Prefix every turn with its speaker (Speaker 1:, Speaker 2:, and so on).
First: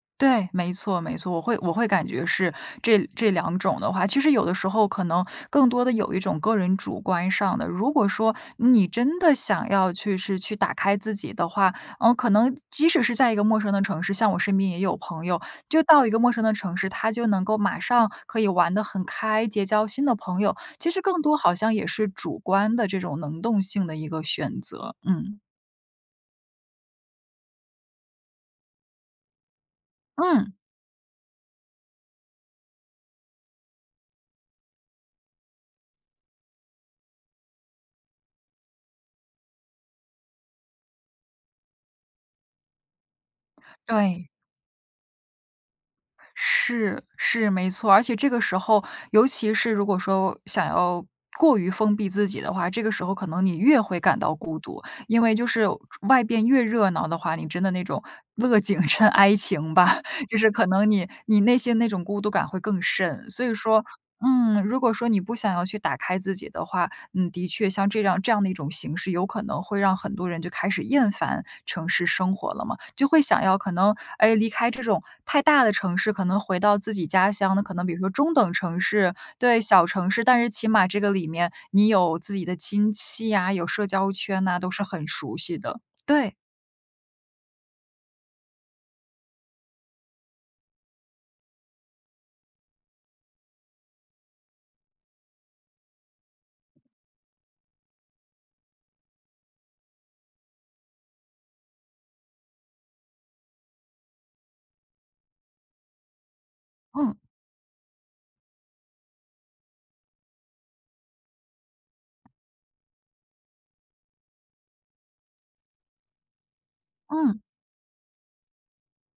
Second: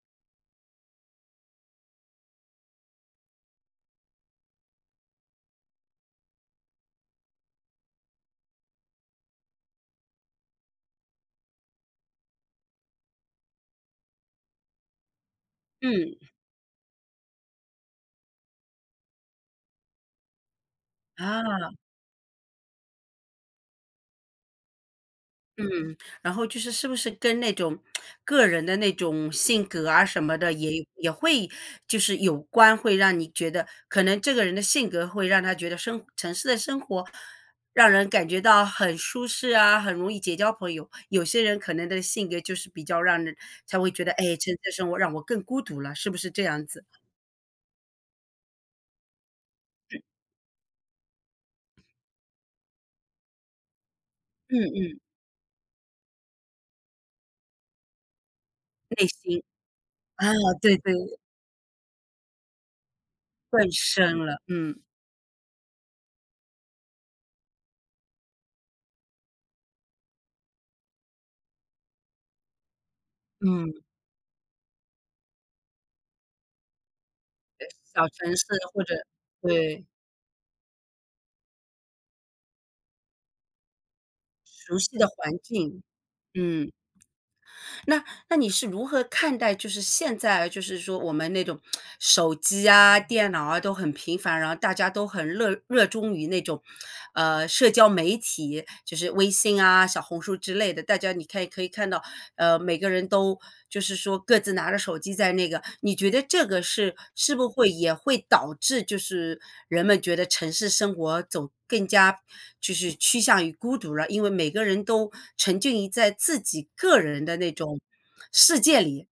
Speaker 1: 对，没错没错，我会我会感觉是这这两种的话其实有的时候可能更多的有一种个人主观上的如果说你真的想要去是去打开自己的话，呃，可能即使是在一个陌生的城市像我身边也有朋友，就到一个
Speaker 2: 嗯。
Speaker 1: 陌生的城市，他就能够马上可以玩得很开，结交新的朋友。其实更多好
Speaker 2: 啊。
Speaker 1: 像也是主观的这种能动性的一个选择，嗯。
Speaker 2: 嗯，然后就是是不是跟那种 个人的那种性格啊什么的，
Speaker 1: 嗯。
Speaker 2: 也也会就是有关，会让你觉得可能这个人的性格会让他觉得生城市的生活，让人感觉到很舒适啊，很容易结交朋友。有些人可能的性格就是比较让人才会觉得，唉，
Speaker 1: 对。
Speaker 2: 城市的生活让我更孤独了，是不是这样子？
Speaker 1: 是是，没错。而且这个时候，尤其是如果
Speaker 2: 嗯。
Speaker 1: 说想要过于封闭自己的话，这个时候可能你越会感到
Speaker 2: 嗯
Speaker 1: 孤独。
Speaker 2: 嗯。
Speaker 1: 因为就是外边越热闹的话，你真的那种乐景生
Speaker 2: 内
Speaker 1: 哀
Speaker 2: 心。
Speaker 1: 情吧，
Speaker 2: 啊，
Speaker 1: 就是可
Speaker 2: 对
Speaker 1: 能
Speaker 2: 对。
Speaker 1: 你你内心那种孤独感会更甚。所以
Speaker 2: 更
Speaker 1: 说，
Speaker 2: 深了，
Speaker 1: 嗯，如
Speaker 2: 嗯。
Speaker 1: 果说你不想要去打开自己的话，你的确像这样这样的一种形式有可能会让很多人就开始厌烦城市生活了嘛。就会想要可
Speaker 2: 嗯。
Speaker 1: 能，哎，离开这种太大的城市，可能回到自己家乡的
Speaker 2: 对，
Speaker 1: 可能比如
Speaker 2: 小
Speaker 1: 说中
Speaker 2: 城市
Speaker 1: 等城
Speaker 2: 或者
Speaker 1: 市对，
Speaker 2: 对。
Speaker 1: 小城市。但是起码这个里面，你有自己的亲戚啊，有社交圈啊，都
Speaker 2: 熟
Speaker 1: 是
Speaker 2: 悉的
Speaker 1: 很熟
Speaker 2: 环
Speaker 1: 悉的。
Speaker 2: 境，
Speaker 1: 对。
Speaker 2: 嗯。那那你是如何看待就是现在就是说我们那种 手机啊，电脑啊都很频繁，然后大家都很乐热衷于那种，呃，社交媒体，就是微信啊、小红书之类的。大家你看可以看到，呃，每个人都就是说各自拿着手机在那个你觉得这个是
Speaker 1: 嗯。
Speaker 2: 是不会也会导致就是人们觉得城市生活走更加就是趋向于孤独了？因为每个人都沉浸于在自己个人的
Speaker 1: 嗯。
Speaker 2: 那种世界里。